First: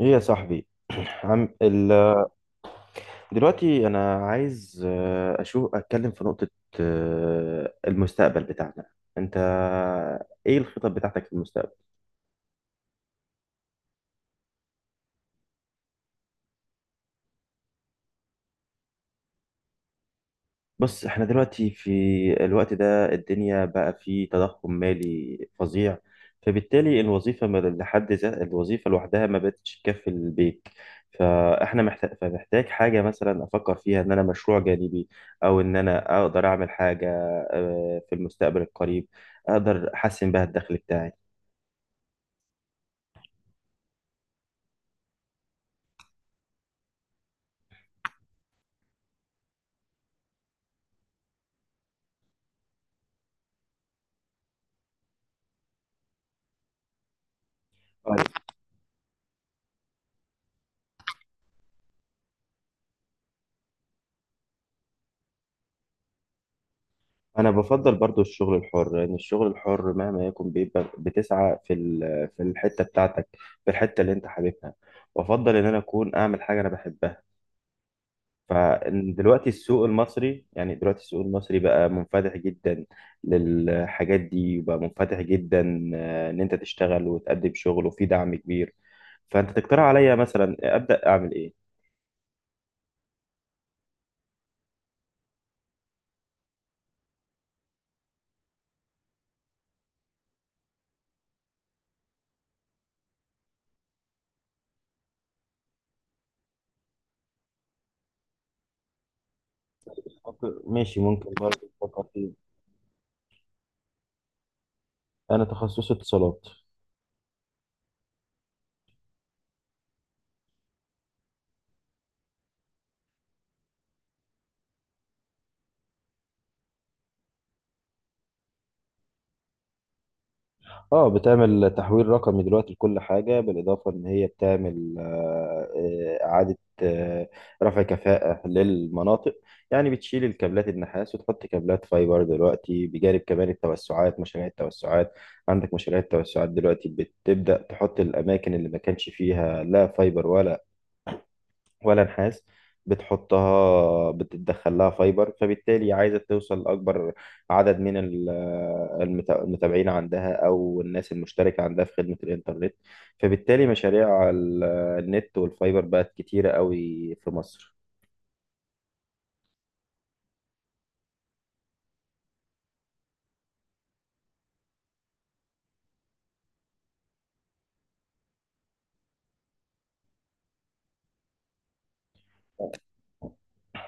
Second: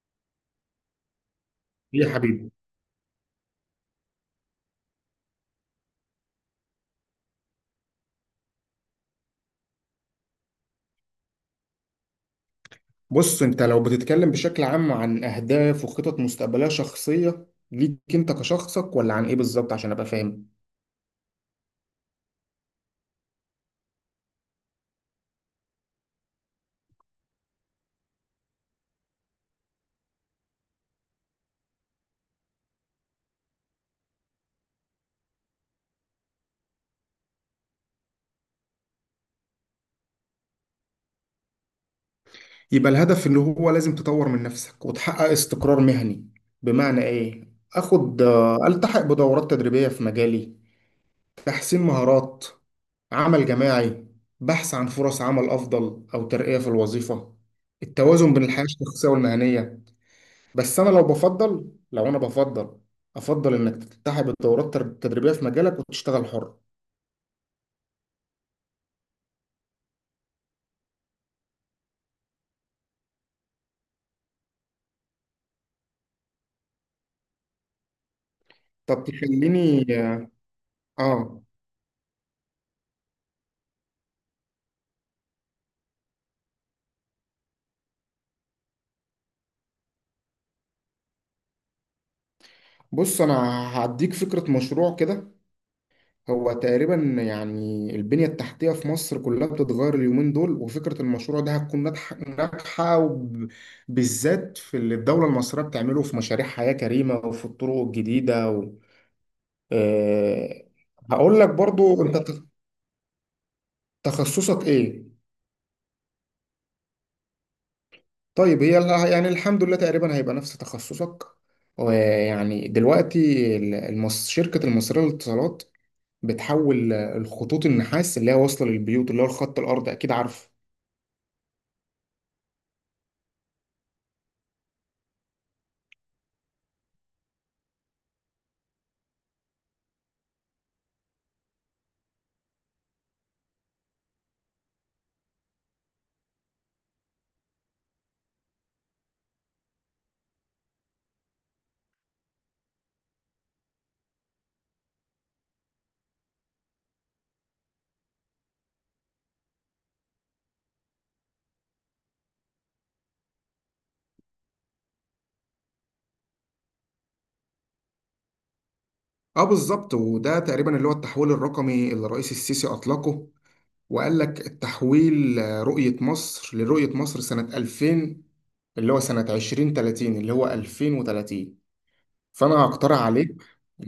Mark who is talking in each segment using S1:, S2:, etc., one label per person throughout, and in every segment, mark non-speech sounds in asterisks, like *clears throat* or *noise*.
S1: ايه يا صاحبي؟ *clears throat* عم ال...
S2: يا حبيبي.
S1: دلوقتي انا عايز اتكلم في نقطة، المستقبل بتاعنا. انت ايه الخطط بتاعتك في المستقبل؟
S2: بص، انت لو بتتكلم بشكل عام عن اهداف وخطط مستقبليه شخصيه ليك انت كشخصك، ولا عن ايه بالظبط عشان ابقى فاهم؟
S1: بص، احنا دلوقتي في الوقت ده الدنيا بقى فيه تضخم مالي فظيع، فبالتالي الوظيفة لحد ذا الوظيفة لوحدها ما بقتش تكفي البيت. فاحنا فمحتاج حاجة مثلا افكر فيها ان انا مشروع جانبي، او ان انا اقدر اعمل حاجة في المستقبل القريب اقدر احسن بها الدخل بتاعي.
S2: يبقى الهدف اللي هو لازم تطور من نفسك وتحقق استقرار مهني. بمعنى ايه؟ اخد، التحق بدورات تدريبيه في مجالي، تحسين مهارات، عمل جماعي، بحث عن فرص عمل افضل او ترقيه في الوظيفه، التوازن بين الحياه الشخصيه والمهنيه. بس انا لو بفضل، لو انا بفضل افضل انك تلتحق بالدورات التدريبيه في مجالك وتشتغل حر.
S1: انا بفضل برضو الشغل الحر، لان الشغل الحر مهما يكون بيبقى بتسعى في الحته بتاعتك، في الحته اللي انت حاببها. وافضل ان انا اكون اعمل حاجه انا بحبها.
S2: طب
S1: فدلوقتي السوق
S2: تخليني،
S1: المصري، يعني دلوقتي السوق
S2: اه.
S1: المصري بقى منفتح جدا للحاجات دي، وبقى منفتح جدا ان انت تشتغل وتقدم شغل، وفي دعم كبير. فانت تقترح عليا مثلا ابدا اعمل ايه؟
S2: بص، انا هديك فكره مشروع كده. هو تقريبا، يعني البنيه التحتيه في مصر كلها بتتغير اليومين دول، وفكره المشروع ده هتكون ناجحه ناجحه، بالذات في اللي الدوله المصريه بتعمله في مشاريع حياه كريمه وفي الطرق الجديده و... آه
S1: ماشي، ممكن
S2: هقول لك
S1: برضه أفكر
S2: برضو انت،
S1: فيه.
S2: تخصصك ايه؟
S1: انا تخصصي اتصالات.
S2: طيب، يعني الحمد لله تقريبا هيبقى نفس تخصصك. ويعني دلوقتي، شركة المصرية للاتصالات بتحول الخطوط النحاس اللي هي واصلة للبيوت، اللي هو الخط الأرضي، أكيد عارفه.
S1: اه، بتعمل تحويل رقمي دلوقتي لكل حاجة، بالإضافة إن هي بتعمل إعادة رفع كفاءة للمناطق. يعني بتشيل الكابلات النحاس وتحط كابلات فايبر دلوقتي، بجانب كمان التوسعات، مشاريع التوسعات. عندك مشاريع التوسعات دلوقتي بتبدأ تحط الأماكن اللي ما كانش فيها لا فايبر ولا نحاس. بتحطها، بتدخل لها فايبر، فبالتالي عايزة توصل لأكبر عدد من المتابعين عندها أو الناس المشتركة عندها في خدمة الإنترنت. فبالتالي مشاريع النت والفايبر بقت كتيرة قوي في مصر.
S2: اه، بالظبط. وده تقريبا اللي هو التحويل الرقمي اللي الرئيس السيسي أطلقه، وقال لك التحويل، رؤية مصر، لرؤية مصر سنة 2000، اللي هو سنة 2030، اللي هو 2030. فأنا هقترح عليك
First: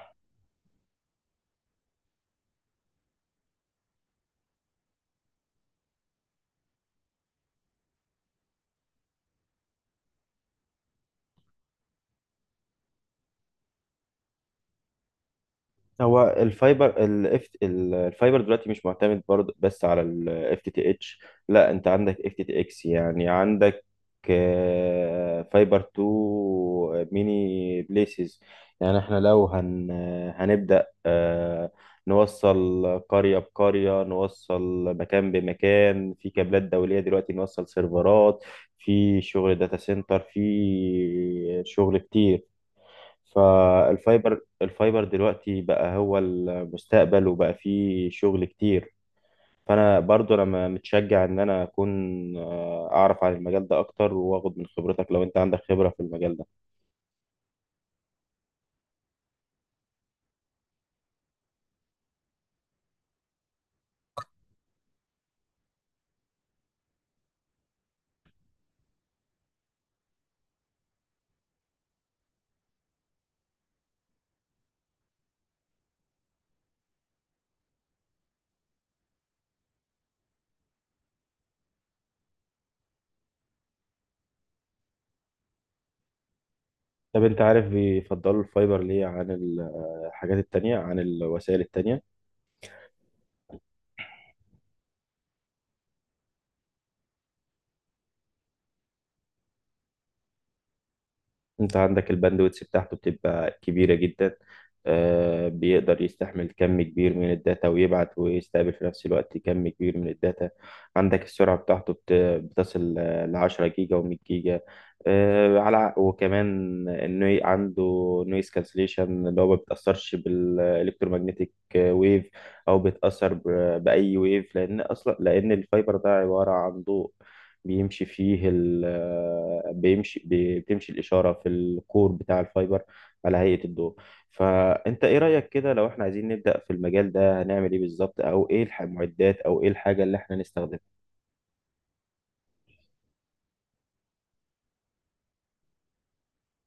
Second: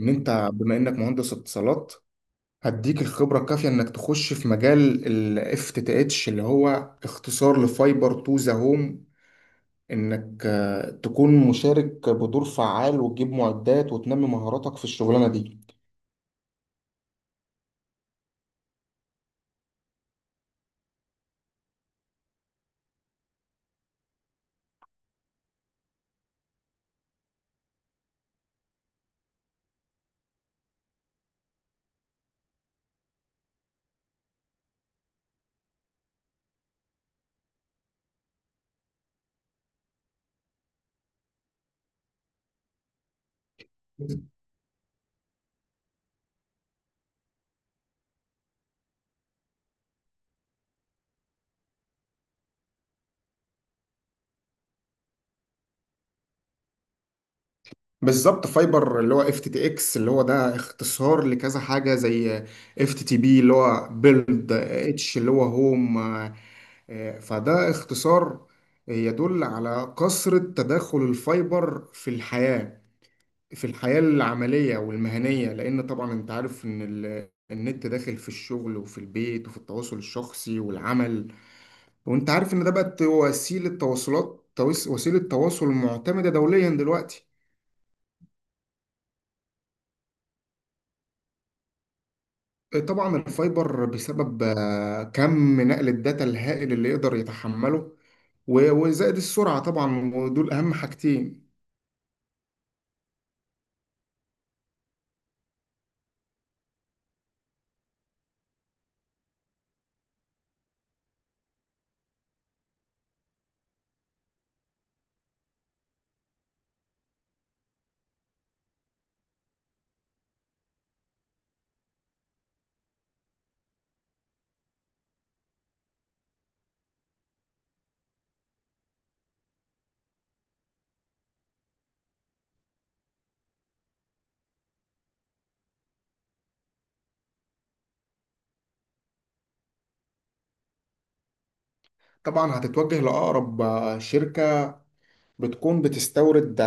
S2: إن أنت، بما إنك مهندس اتصالات، هديك الخبرة الكافية انك تخش في مجال ال FTTH، اللي هو اختصار لفايبر تو ذا هوم، انك تكون مشارك بدور فعال وتجيب معدات وتنمي مهاراتك في الشغلانة دي.
S1: هو الفايبر دلوقتي مش معتمد برضه بس على الاف تي تي اتش. لا، انت عندك اف تي تي اكس، يعني عندك فايبر تو ميني بليسز. يعني احنا لو هنبدأ نوصل قرية بقرية، نوصل مكان بمكان، في كابلات دولية دلوقتي، نوصل سيرفرات، في شغل داتا سنتر، في شغل كتير. فالفايبر دلوقتي بقى هو المستقبل، وبقى فيه شغل كتير. فانا برضو انا متشجع ان انا اكون اعرف عن المجال ده اكتر، واخد من خبرتك لو انت عندك خبرة في المجال ده.
S2: بالظبط، فايبر اللي هو FTTX اللي هو ده اختصار لكذا حاجة، زي FTTP اللي هو بيلد اتش اللي هو هوم. فده اختصار يدل على كثرة تداخل الفايبر في الحياة، في الحياة العملية والمهنية، لأن طبعا أنت عارف إن النت داخل في الشغل وفي البيت وفي التواصل الشخصي والعمل. وأنت عارف إن ده بقت وسيلة تواصلات، وسيلة تواصل معتمدة دوليا
S1: طب،
S2: دلوقتي.
S1: انت عارف بيفضلوا الفايبر ليه عن الحاجات التانية، عن الوسائل التانية؟
S2: طبعا الفايبر بسبب كم نقل الداتا الهائل اللي يقدر يتحمله، وزائد السرعة طبعا، ودول أهم حاجتين.
S1: انت عندك الباندويتس بتاعته بتبقى كبيرة جدا، بيقدر يستحمل كم كبير من الداتا، ويبعت ويستقبل في نفس الوقت كم كبير من الداتا. عندك السرعة بتاعته بتصل لـ10 جيجا و100 جيجا، على وكمان انه عنده نويز كانسليشن، اللي هو ما بيتأثرش بالإلكترومagnetic ويف، أو بيتأثر بأي ويف، لأن أصلا لأن الفايبر ده عبارة عن ضوء، بيمشي فيه ال بيمشي بي- بتمشي الإشارة في الكور بتاع الفايبر على هيئة الضوء. فأنت إيه رأيك كده؟ لو إحنا عايزين نبدأ في المجال ده هنعمل إيه بالظبط؟ أو إيه المعدات أو إيه الحاجة اللي إحنا نستخدمها؟
S2: طبعا هتتوجه لأقرب شركة بتكون بتستورد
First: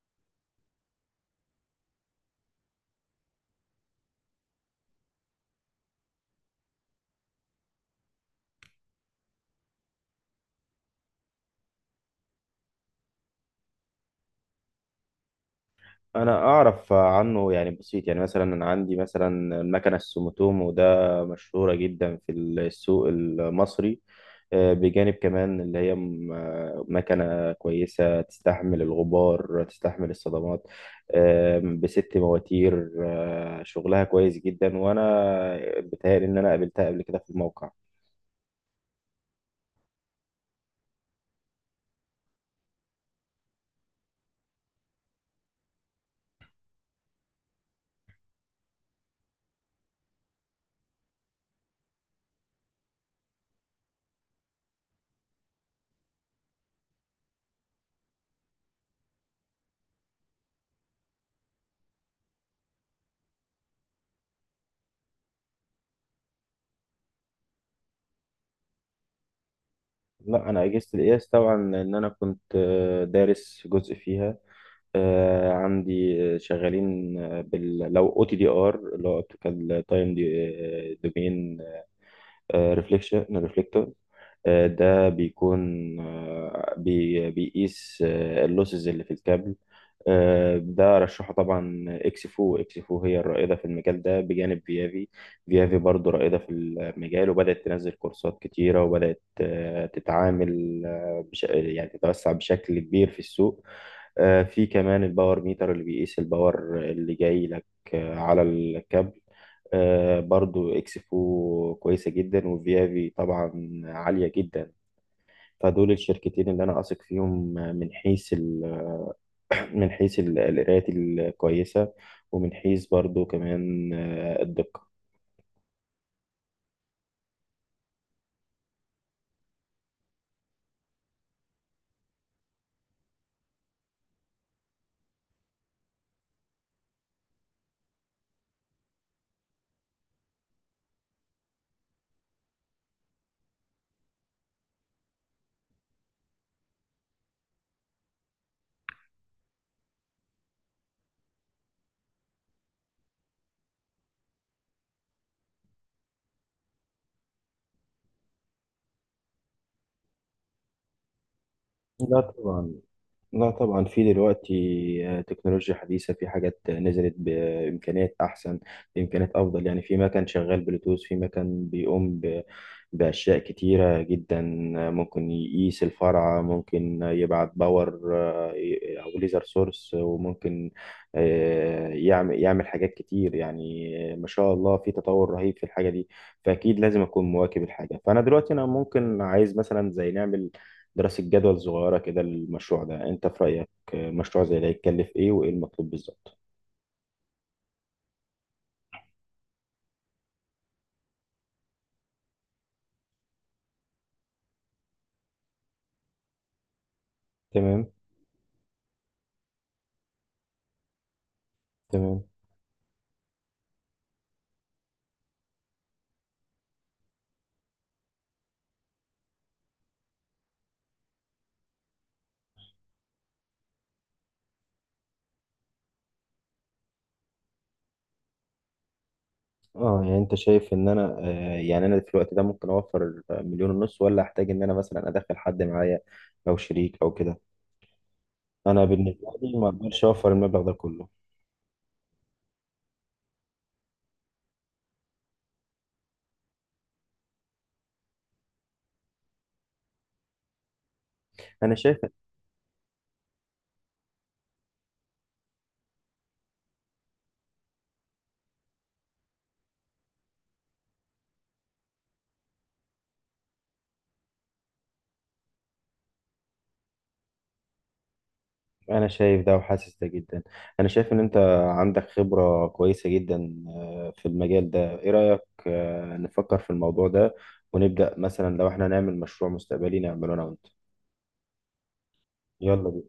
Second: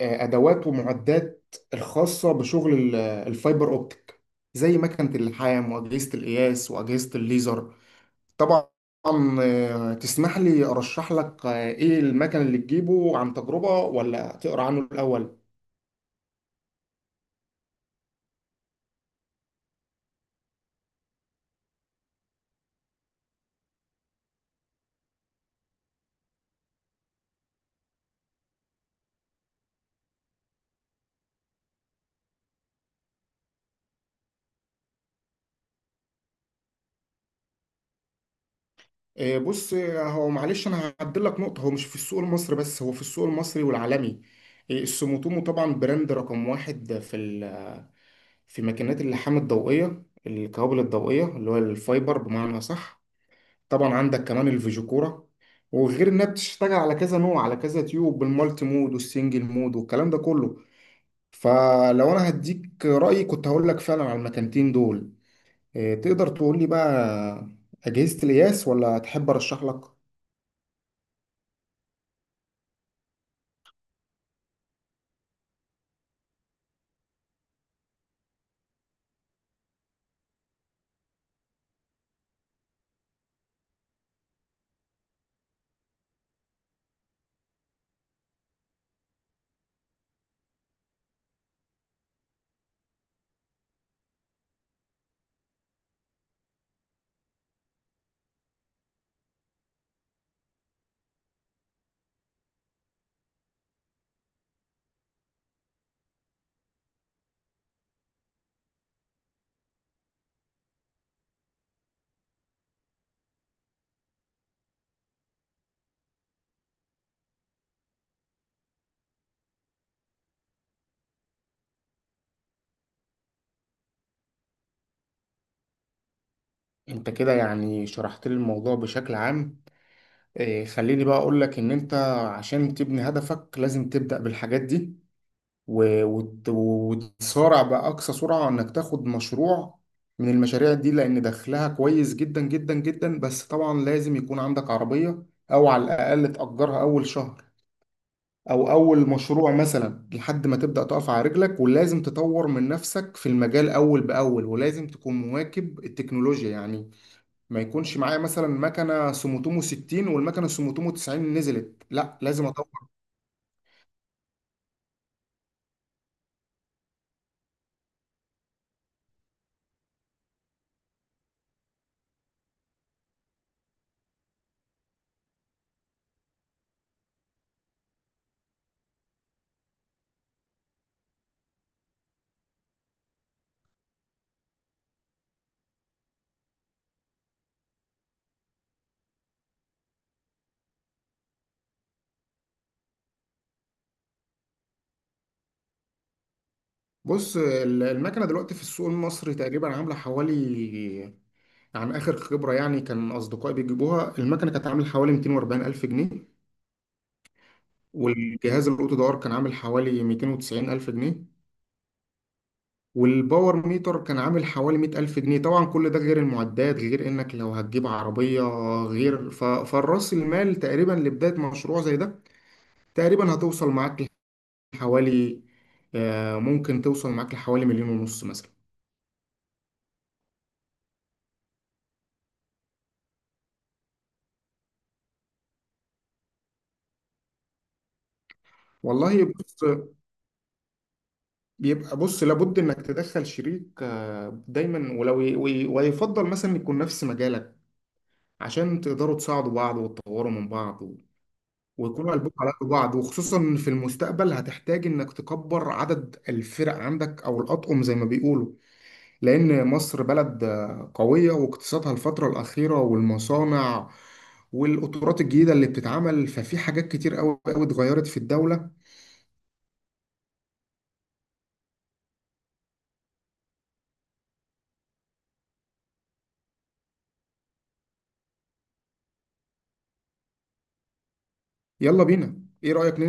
S2: ادوات ومعدات الخاصه بشغل الفايبر اوبتيك، زي مكنه اللحام واجهزه القياس واجهزه الليزر. طبعا تسمح لي ارشح لك ايه المكن اللي تجيبه عن تجربه، ولا تقرا عنه الاول؟
S1: أنا أعرف عنه يعني بسيط، يعني مثلا أنا عندي مثلا المكنة السوموتومو ده، مشهورة جدا في السوق المصري، بجانب كمان اللي هي مكنة كويسة، تستحمل الغبار، تستحمل الصدمات، بست مواتير، شغلها كويس جدا، وأنا بتهيألي إن أنا قابلتها قبل كده في الموقع.
S2: بص، هو معلش انا هعدل لك نقطه، هو مش في السوق المصري بس، هو في السوق المصري والعالمي. السوموتومو طبعا براند رقم واحد في في ماكينات اللحام الضوئيه، الكوابل الضوئيه اللي هو الفايبر، بمعنى صح. طبعا عندك كمان الفيجو كورة، وغير انها بتشتغل على كذا نوع، على كذا تيوب، بالمالتي مود والسنجل مود والكلام ده كله. فلو انا هديك رأيي، كنت هقول لك فعلا على المكانتين دول. إيه، تقدر تقول لي بقى أجهزة القياس، ولا تحب ارشح لك؟
S1: لا، أنا أجهزة القياس طبعا، إن أنا كنت دارس جزء فيها، عندي شغالين بال لو او تي دي ار، اللي هو اوبتيكال تايم دومين ريفليكشن. ده بيكون بيقيس اللوسز اللي في الكابل. ده رشحه طبعا اكسفو. اكسفو هي الرائدة في المجال ده بجانب فيافي. فيافي برضو رائدة في المجال، وبدأت تنزل كورسات كتيرة، وبدأت تتعامل يعني تتوسع بشكل كبير في السوق. في كمان الباور ميتر اللي بيقيس الباور اللي جاي لك على الكابل. برضو اكسفو كويسة جدا، وفيافي طبعا عالية جدا. فدول الشركتين اللي انا اثق فيهم، *clears throat* من حيث القرايات الكويسة، ومن حيث برضو كمان الدقة.
S2: انت كده يعني شرحت لي الموضوع بشكل عام. إيه، خليني بقى اقول لك ان انت عشان تبني هدفك لازم تبدأ بالحاجات دي، وتسارع بأقصى سرعة إنك تاخد مشروع من المشاريع دي، لأن دخلها كويس جدا جدا جدا. بس طبعا لازم يكون عندك عربية، أو على الأقل تأجرها أول شهر، أو أول مشروع مثلا، لحد ما تبدأ تقف على رجلك. ولازم تطور من نفسك في المجال أول بأول، ولازم تكون مواكب التكنولوجيا، يعني ما يكونش معايا مثلا مكنة سوموتومو 60 والمكنة سوموتومو 90 نزلت، لا
S1: لا
S2: لازم.
S1: طبعا. لا طبعا، في دلوقتي تكنولوجيا حديثة، في حاجات نزلت بإمكانيات أحسن، بإمكانيات أفضل، يعني في مكان شغال بلوتوث، في مكان بيقوم بأشياء كتيرة جدا. ممكن يقيس الفرع، ممكن يبعت باور أو ليزر سورس، وممكن يعمل حاجات كتير، يعني ما شاء الله في تطور رهيب في الحاجة دي. فأكيد لازم أكون مواكب الحاجة، فأنا دلوقتي أنا ممكن عايز مثلا زي نعمل دراسة جدول صغيرة كده للمشروع ده. انت في رأيك مشروع زي ده يتكلف ايه وايه المطلوب بالظبط؟
S2: بص، المكنة دلوقتي في السوق المصري تقريبا عاملة حوالي، عن آخر خبرة يعني كان أصدقائي بيجيبوها، المكنة كانت عاملة حوالي 240 ألف جنيه.
S1: تمام.
S2: والجهاز الأوتو دور كان عامل حوالي 290 ألف جنيه.
S1: تمام.
S2: والباور ميتر كان عامل حوالي 100 ألف جنيه. طبعا كل ده غير المعدات، غير إنك لو هتجيب عربية، غير ف... فالرأس المال تقريبا لبداية مشروع زي ده، تقريبا هتوصل معاك لحوالي، ممكن توصل معاك لحوالي مليون ونص مثلا.
S1: اه، يعني انت شايف ان انا يعني انا في الوقت ده ممكن اوفر مليون ونص ولا احتاج ان انا مثلا ادخل حد معايا، او شريك او كده؟ انا
S2: والله،
S1: بالنسبة لي
S2: بص،
S1: ما اقدرش اوفر المبلغ ده كله.
S2: بيبقى، بص، لابد انك تدخل شريك دايما، ويفضل مثلا يكون نفس مجالك، عشان تقدروا تساعدوا بعض وتطوروا من بعض،
S1: انا شايف
S2: ويكونوا قلبكم على قلب بعض. وخصوصا في المستقبل هتحتاج انك تكبر عدد الفرق عندك، او الاطقم زي ما بيقولوا، لان مصر بلد قوية، واقتصادها الفترة الأخيرة والمصانع والقطارات الجديدة اللي بتتعمل، ففي حاجات كتير قوي قوي اتغيرت في الدولة.
S1: انا شايف ده وحاسس ده جدا. انا شايف ان انت عندك خبرة كويسة جدا، في المجال ده، ايه رأيك نفكر في الموضوع ده، ونبدأ مثلا لو احنا نعمل مشروع مستقبلي نعمله انا وانت؟
S2: يلا بينا. ايه
S1: يلا
S2: رأيك؟
S1: بينا.